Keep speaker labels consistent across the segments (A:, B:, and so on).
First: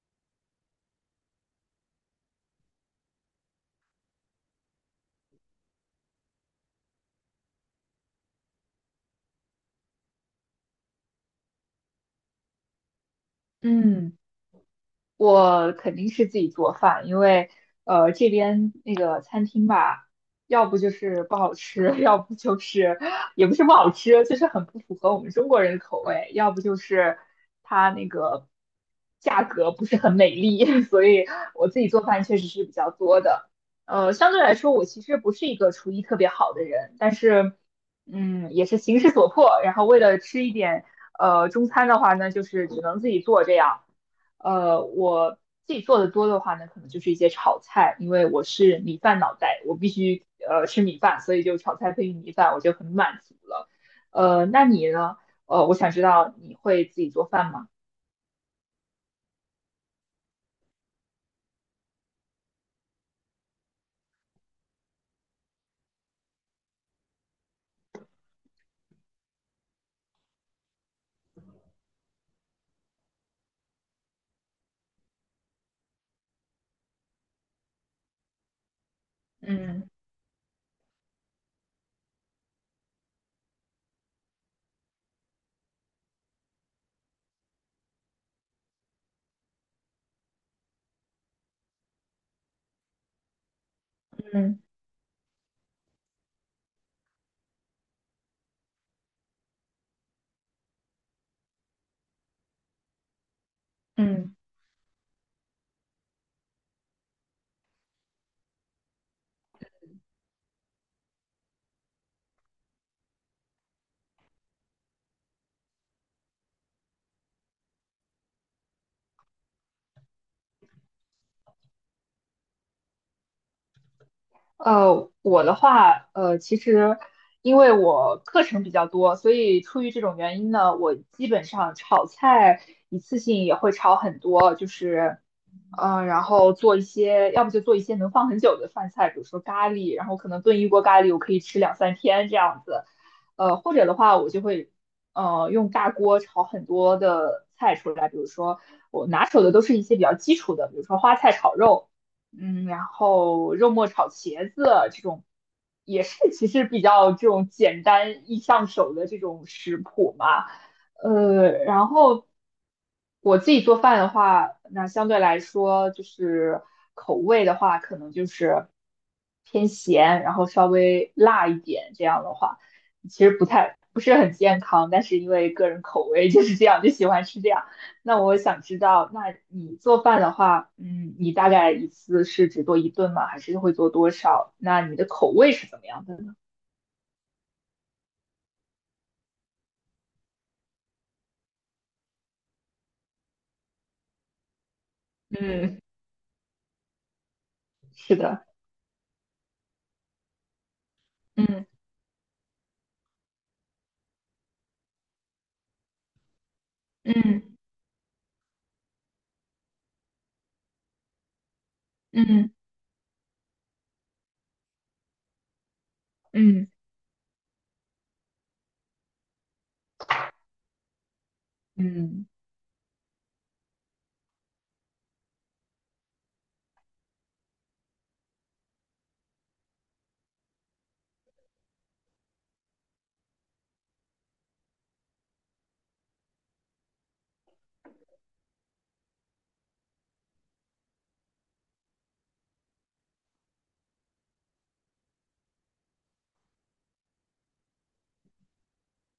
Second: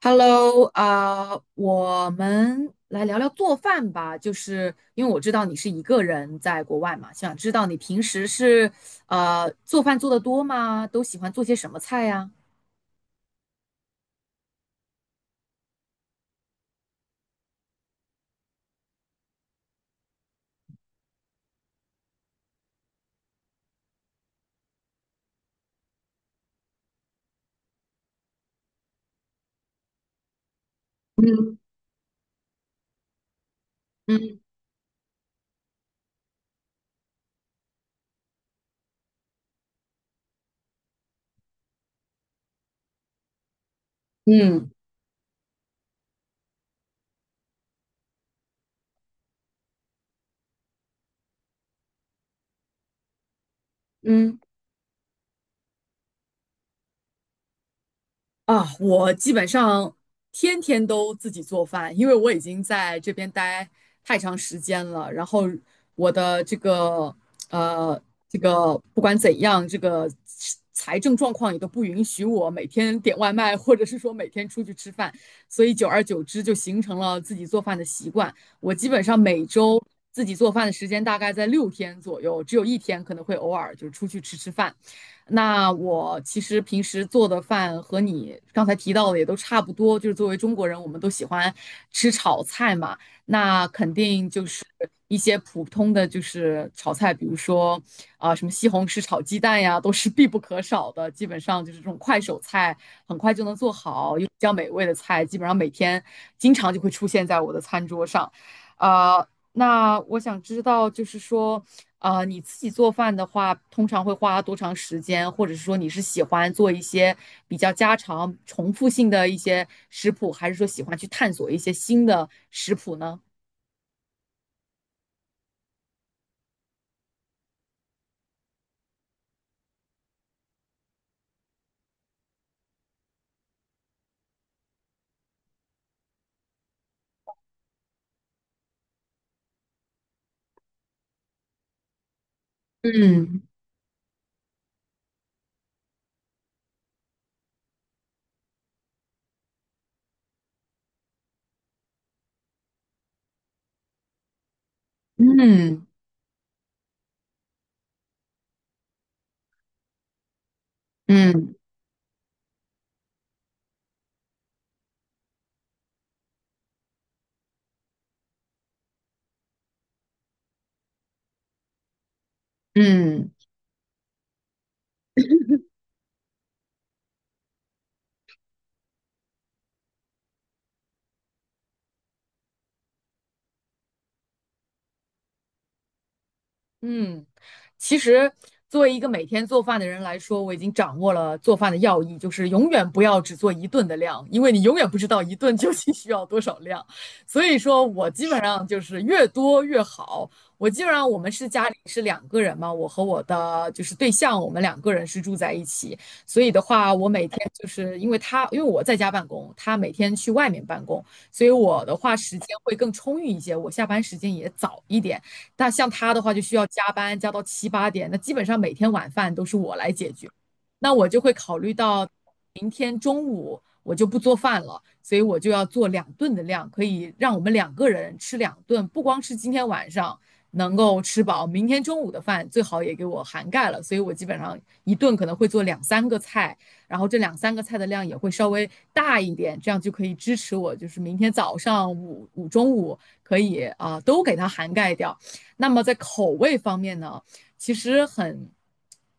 A: Hello，啊、我们来聊聊做饭吧。就是因为我知道你是一个人在国外嘛，想知道你平时是做饭做得多吗？都喜欢做些什么菜呀？
B: 嗯，我肯定是自己做饭，因为这边那个餐厅吧，要不就是不好吃，要不就是也不是不好吃，就是很不符合我们中国人的口味，要不就是它那个价格不是很美丽，所以
A: 嗯
B: 我自己做饭确实是比较多的。相对
A: 嗯
B: 来说，我其实不是一个厨艺特别好的人，但是也是形势所迫，然后为了吃一点中餐的话呢，就是只能自己做这样。
A: 嗯
B: 我自己做的多的话呢，可能就是一些炒菜，因为我是米饭脑袋，我必须吃米饭，所以就炒菜配米饭，我就很满足了。
A: 嗯，
B: 那你呢？我想知道你会自己做饭吗？
A: 啊，我基本上天天都自己做饭，因为我已经在这边待太长时间了。然后我的这个呃，这个不管怎样，这个财政状况也都不允许我每天点外卖，或者是说每天出去吃饭。所以久而久之就形成了自己做饭的习惯。我基本上每周
B: 嗯
A: 自己做饭的时间大概在6天左右，只有一天可能会偶尔就是出去吃吃饭。那我其实平时做的饭和你刚才提到的也都差不多，就是作为中国人，我们都喜欢吃炒菜嘛。那肯定就
B: 嗯
A: 是一些普通的就是炒菜，比如说啊、什么西红柿炒鸡蛋呀，都是必不可少的。基本上就是这种快手菜，很快就能做好又比
B: 嗯。
A: 较美味的菜，基本上每天经常就会出现在我的餐桌上。啊，那我想知道，就是说，啊、你自己做饭的话，通常会花多长时间？或者是说你是喜欢做一些比较家常、重复性的一些食谱，还是说喜欢去探索一些新的食谱呢？
B: 我的话，其实因为我课程比较多，所以出于这种原因呢，我基本上炒菜一次性也会炒很多，就是然后做一些，要不就做一些能放很久的饭菜，比如说咖喱，然后可能炖一锅咖喱，我可以吃两三天这样子。
A: 嗯
B: 或者的话，我就会用大锅炒很多的菜出来，比如说我拿手的都是一些比较基础的，比如说花菜炒肉，然后肉末炒茄子啊这种，
A: 嗯
B: 也是其实比较这种简单易上手的这种食谱嘛。
A: 嗯
B: 然后我自己做饭的话，那相对来说就是口味的话，可能就是偏咸，然后稍微辣一点。这样的话，其
A: 嗯。
B: 实不太不是很健康，但是因为个人口味就是这样，就喜欢吃这样。那我想知道，那你做饭的话，你大概一次是只做一顿吗？还是会做多少？那你的口味是怎么样的呢？
A: 嗯，其实作为一个每天做饭的人来说，我已经掌握了做饭的要义，就是永远不要只做一顿的量，因为你永远不知道一顿究
B: 嗯，
A: 竟需要多少量。所以说我
B: 是
A: 基本
B: 的，
A: 上就是越多越好。我基本上我们是
B: 嗯
A: 家里是两个人嘛，我和我的就是对象，我们两个人是住在一起，所以的话，我每天
B: 嗯
A: 就是因为他，因为我在家办公，他每天去外面办公，所以我的话时间
B: 嗯
A: 会更充裕一些，我下班时间也早一点。那像他的话就需要
B: 嗯。
A: 加班，加到7、8点，那基本上每天晚饭都是我来解决。那我就会考虑到
B: 嗯
A: 我就不做饭了，所以我就要做两顿的量，可以让我们两个人吃两顿，不光是今天晚上能够吃饱，明天中午的饭最好也给我涵盖了。所以我基本上一顿可能会做两三个菜，然后这两三个菜的量也会稍微大一点，这样就可以支持我，就是明天早上、中午可以啊、都给它涵盖掉。那么在口味方面呢，其实很。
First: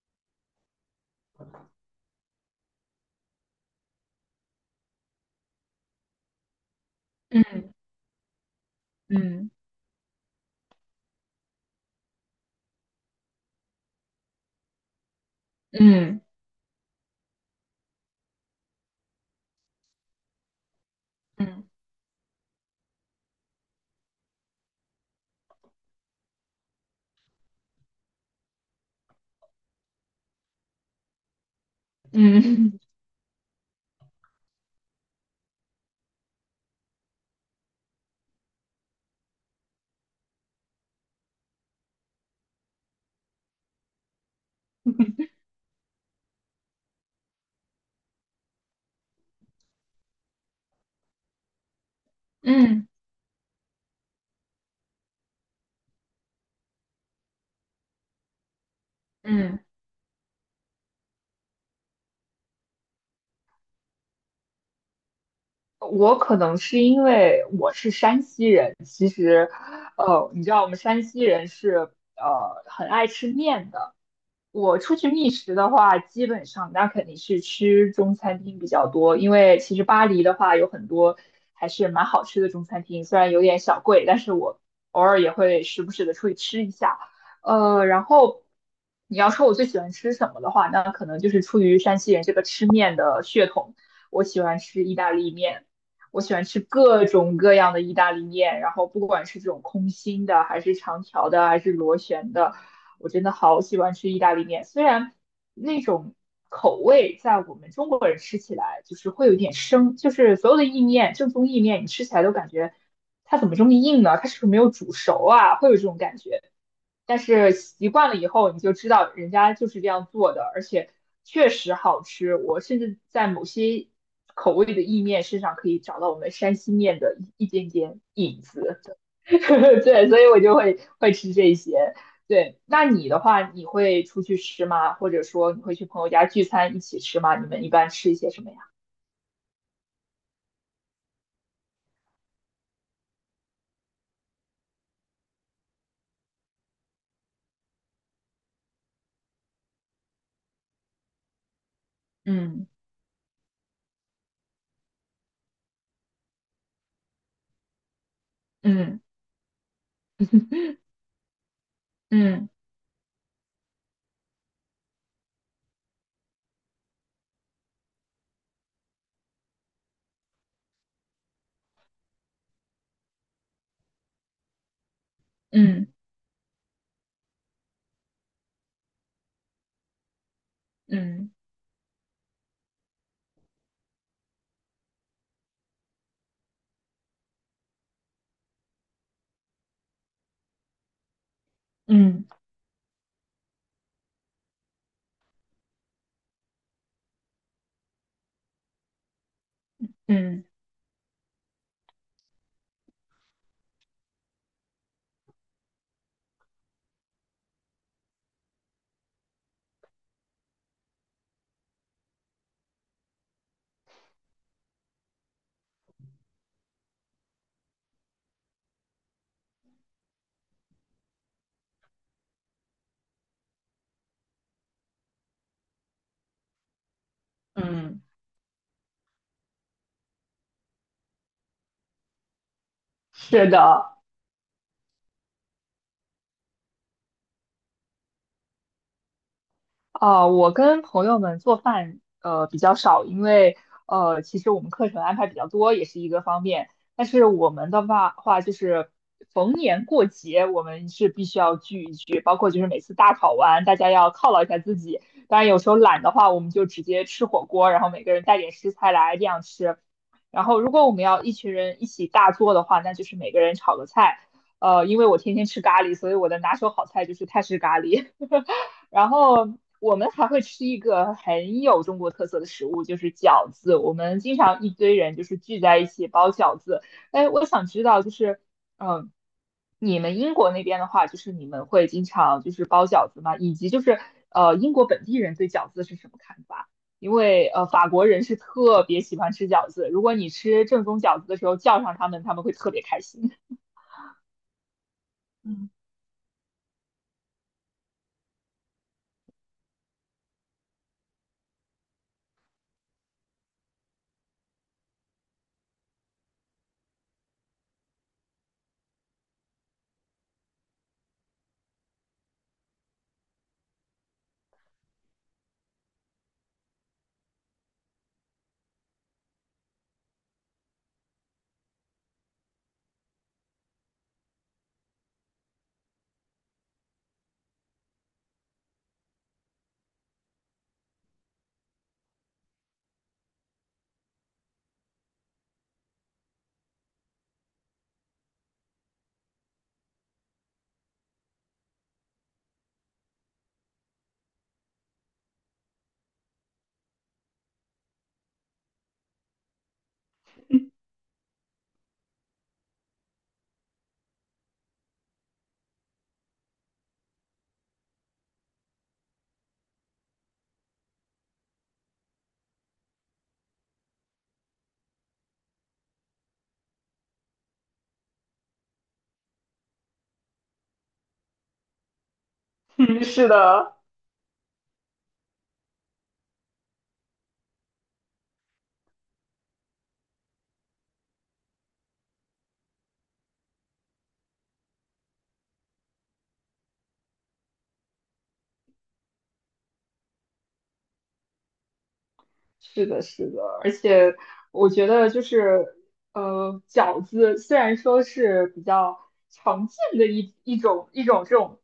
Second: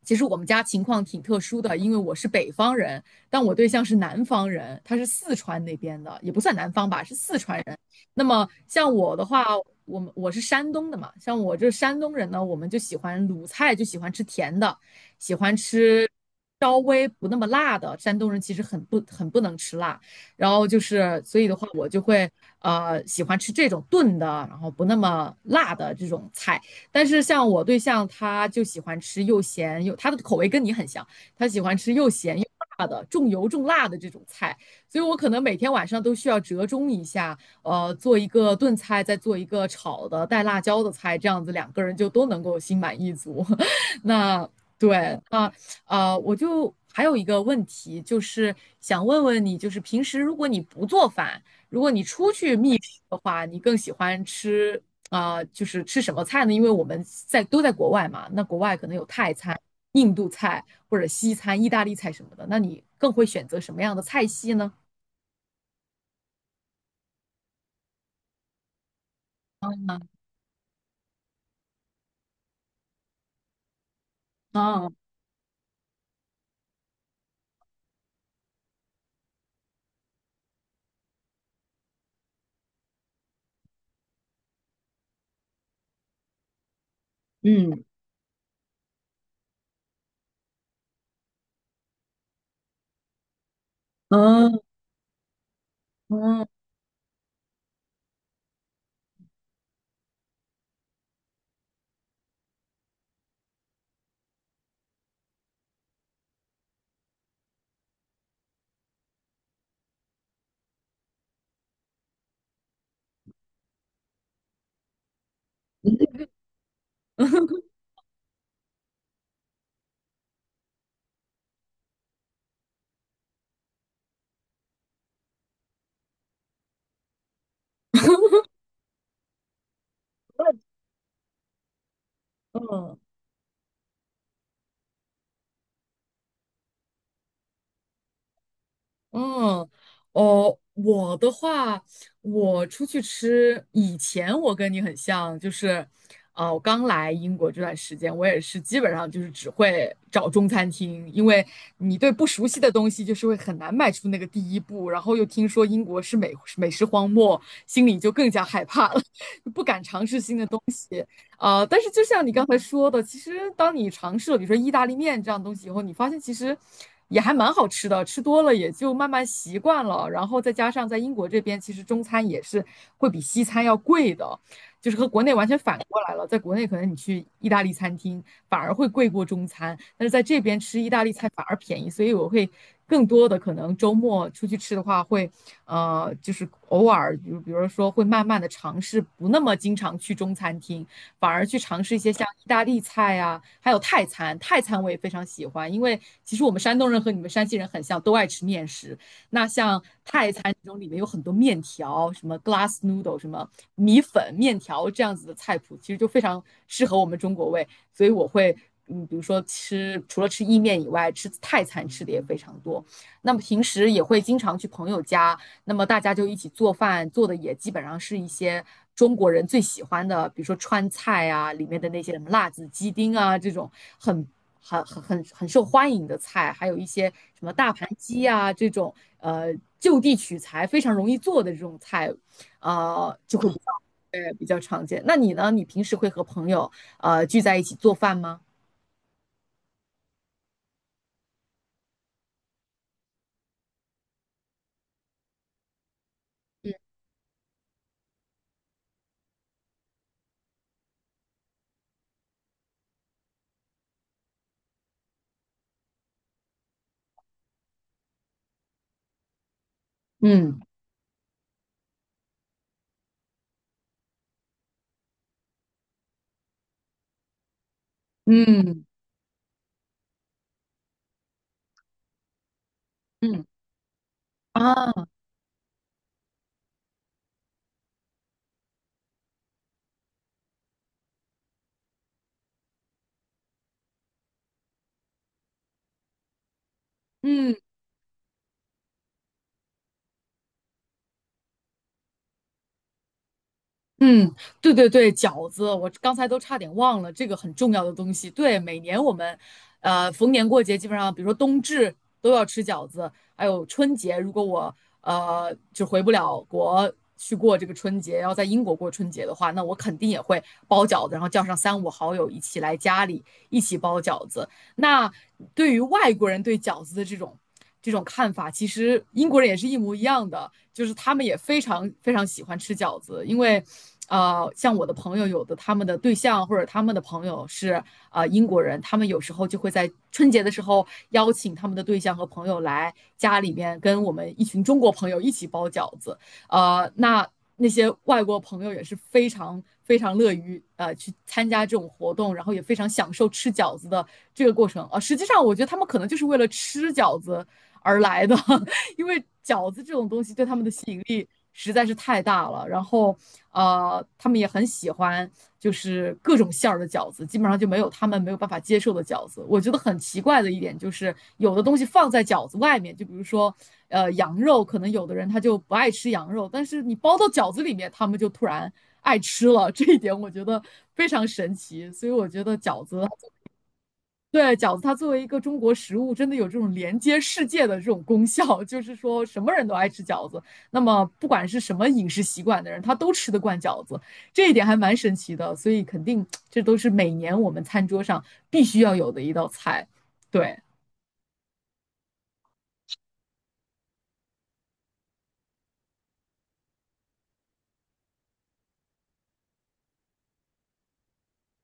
A: 其实我们家情况挺特殊的，因为我是北方人，但我对象是南方人，他是四川那边的，也不算南方吧，是四川
B: 嗯
A: 人。那么像我的话，
B: 嗯
A: 我们我是山东的嘛，像我这山东人呢，我们就喜欢鲁菜，就喜欢吃甜的，喜欢吃
B: 嗯
A: 稍微不那么辣的。山东人其实很不能吃辣，然后就是所以的
B: 嗯
A: 话，我就会喜欢吃这种炖的，然后不那么辣的这种菜。但是像我对象，他就喜欢吃又咸又，他的口味跟你很像。他喜欢吃又咸又
B: 嗯
A: 辣的、重油重辣的这种菜，所以我可能每天晚上都需要折中一下，做一个炖菜，再做一个炒的带辣椒的菜，这样子两个人就都能够心满意足。那对，啊我就还有一个问题，就是想问问你，就是平时如果你不做饭，如果你出去觅
B: 嗯
A: 食的话，你更喜欢吃啊、就是吃什么菜呢？因为我们在都在国外嘛，那国外可能有泰餐。
B: 嗯，
A: 印度菜或者西餐、意大利菜什么的，那你更会选择什么样的菜系呢？
B: 我可能是因为我是山西人，其实，你知道我们山西人是很爱吃面的，我
A: 啊，
B: 出去觅食的话，基本上那肯定是吃中餐厅比较多，因为其实巴黎的话有很多还是蛮好吃的中餐厅，虽然有点小贵，但是我偶尔也会时不时的出去吃一下。
A: 嗯，
B: 然后你要说我最喜欢吃什么的话，那可能就是出于山西人这个吃面的血统，我喜
A: 嗯，
B: 欢
A: 嗯，
B: 吃意大利面，我喜欢
A: 嗯。
B: 吃各种各样的意大利面，然后不管是这种空心的，还是长条的，还是螺旋的。我真的好喜欢吃意大利面，虽然那种口味在我们中国人吃起来就是会有点生，就是所有的意面，正宗意面，你吃起来都感觉它怎么这么硬呢？它是不是没有煮熟啊？会有这种感觉。但
A: 嗯嗯
B: 是 习惯了以后，你就知道人家就是这样做的，而且确实好吃。我甚至在某些口味的意面身上可以找到我们山西面的一点点影子。对，所以我就会吃这些。对，那你的话，你会出去吃吗？或者说你会去朋友家聚餐一起吃吗？你们一般吃一些什么呀？
A: 嗯，哦，我的话，我出去吃，以前我跟你很像，就是，我刚来英国这段时间，我也是基本上就是只会找中餐厅，因为你对不熟悉
B: 嗯
A: 的东西就是会很难迈出那个第一步，然后又听说英国是美食荒漠，心里就更加害怕
B: 嗯
A: 了，不敢尝试新的。呃，但是就像你刚
B: 嗯
A: 才说的，其实当你尝试了比如说意大利面这样东西以后，你发现其实也还蛮好吃的，吃多了也就慢慢习惯了。然后再加上在英国这边，其实中餐也是会比西餐要贵的，就是和国内完全反
B: 嗯
A: 过来了。在国内可能你去意大利餐厅反而会贵过中餐，但是在这边吃意大利菜
B: 嗯
A: 反而便宜，所以我会更多的可能周末出去吃的话会。就是偶尔，比如说会慢慢的尝试，不那么经常去中餐厅，反而去尝试一些
B: 嗯
A: 像意大利菜啊，还有泰餐。泰餐我也非常喜欢，因为其实我们山东人和你们山西人很像，都爱吃面食。那像泰
B: 嗯，
A: 餐中里面有很多面条，什么 glass noodle，什么米粉、面条这样子的菜谱，其实就非常适合我们中国胃。所以我会，嗯，比如说吃除了吃意面以外，吃泰餐吃的也非常多。那么平时也会经常去朋友家。那么大家就一起做饭，做的也基本上是一些中国人最喜欢的，比如说川菜啊，里面的那些什么辣子鸡丁啊，这种很很受欢迎的菜，还有一些什么大盘
B: 嗯，
A: 鸡啊这种，就地取材非常容易做的这种菜，就
B: 是
A: 会比较
B: 的，
A: 对比较常见。那你呢？你平时会和朋友聚在一起做饭吗？
B: 我跟朋友们做饭比较少，因为其实我们课程安排比较多，也是一个方面。但是我们的话就是逢年过节，我们是必须要聚一聚，包括就是每次大考完，大家要犒劳一下自己。当然有时候懒的话，我们就直接吃火锅，然后每个人带点食材来这样吃。然
A: 嗯
B: 后如果我们要一群人一起大做的话，那就是每个人炒个菜。因为我天天吃咖喱，所以我的拿手好菜就是泰式咖喱。
A: 嗯
B: 然后我们还会吃一个很有中国特色的食物，就是
A: 嗯。
B: 饺子。我们经常一
A: 啊，
B: 堆人就是聚在一起包饺子。哎，我想知道，就是嗯，你们英国那边的话，就是你们会经常就是包饺子吗？以及就是英国本地人对饺子是什么看法？因为
A: 嗯。
B: 法国人是特别喜欢吃饺子，如果你吃正宗饺子的时候叫上他们，他们会特别开心。
A: 嗯，对对对，饺
B: 嗯，
A: 子，我刚才都差点忘了这个很重要的东西。对，每年我们，逢年过节基本上，比如说冬至都要吃饺子，还有春节，如果我就回不了国去过这个春节，要在英国过春节的话，那我肯定也会包饺子，然后叫上三五好友一起来家里一起包饺子。那对于外国人对饺子的这种看法，其实英国人也是一模一样的，就是他们也非常非常喜欢吃饺子，因为。像我的朋友，有的他们的对象或者他们的朋友是英国人，他们有时候就会在春节的时候邀请他们的对象和朋友来家里面跟我们一群中国朋友一起包饺子，那那些外国朋友也是非常非常乐于去参加这种活动，然后也非常享受吃饺子的这个过程啊、实际上，我觉得他们可能就是为了吃饺子而来的，因为饺子这种东西对他们的吸引力实在是太大了。然后，他们也很喜欢，就是各种馅儿的饺子，基本上就没有他们没有办法接受的饺子。我觉得很奇怪的一点就是，有的东西放在饺子外面，就比如说，羊肉，可能有的人他就不爱吃羊肉，但是你包到饺子里面，他们就突然爱吃了。这一点我觉得非常神奇，所以我觉得饺子
B: 嗯是的，
A: 对，饺子它作为一个中国食物，真的有这种连接世界的这种功效，就是说什么人都爱吃饺子。那么不管是什么饮食习惯的人，他都吃得惯饺子，这一点还蛮神奇的。所以肯定这都是每年我们餐桌上必须要有的一道菜。对，
B: 是的，是的，而且我觉得就是，饺子虽然说是比较常见的一种这种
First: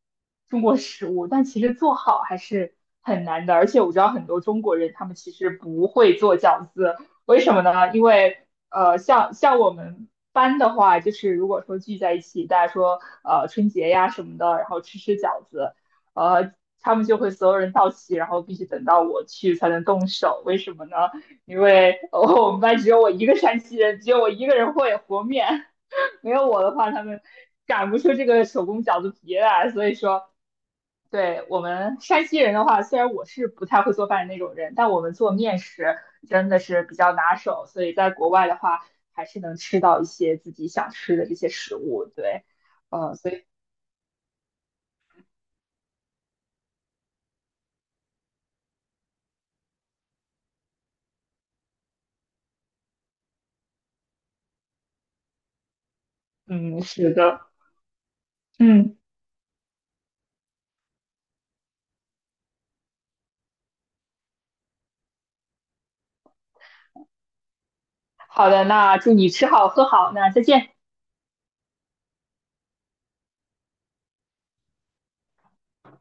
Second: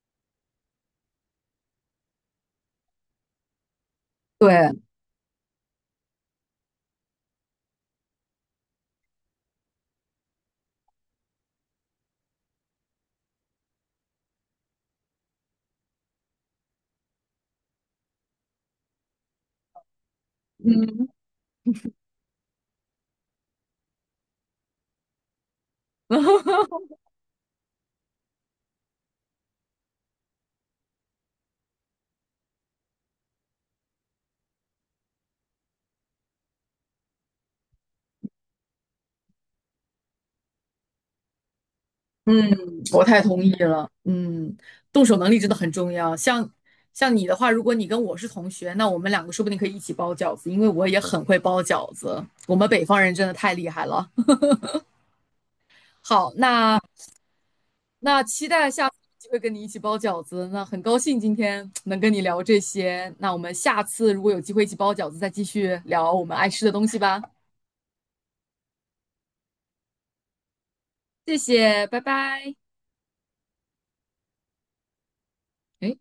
B: 中国食物，但其实做好还是很难的。而且我知道很多中
A: 对
B: 国人他们其实不会做饺子，为什么呢？因为像我们班的话，就是如果说聚在一起，大家说春节呀什么的，然后吃饺子。呃，他们就会所有人到齐，然后必须等到我去才能动手。为 什么呢？
A: 嗯，
B: 因为哦，我们班只有我一个山西人，只有我一个人会和面，没有我的话，他们擀不出这个手工饺子皮来。所以说，对我们山西人的话，虽然我是不太会做饭的那种人，但我们做面食真的是比较拿手，所以在国外的话，还是能吃到一些自己想吃的这些食物。对，
A: 我太
B: 所
A: 同
B: 以
A: 意了。嗯，动手能力真的很重要。像你的话，如果你跟我是同学，那我们两个说不定可以一起包饺子，因为我也很会包饺子。我们北方人真的太厉害了。好，那
B: 嗯，是的，
A: 那期待下次
B: 嗯。
A: 有机会跟你一起包饺子。那很高兴今天能跟你聊这些。那我们下次如果有机会一起包饺子，再继续聊我们爱吃的东西吧。
B: 好的，那祝你吃好喝好，那再见。
A: 谢谢，拜拜。诶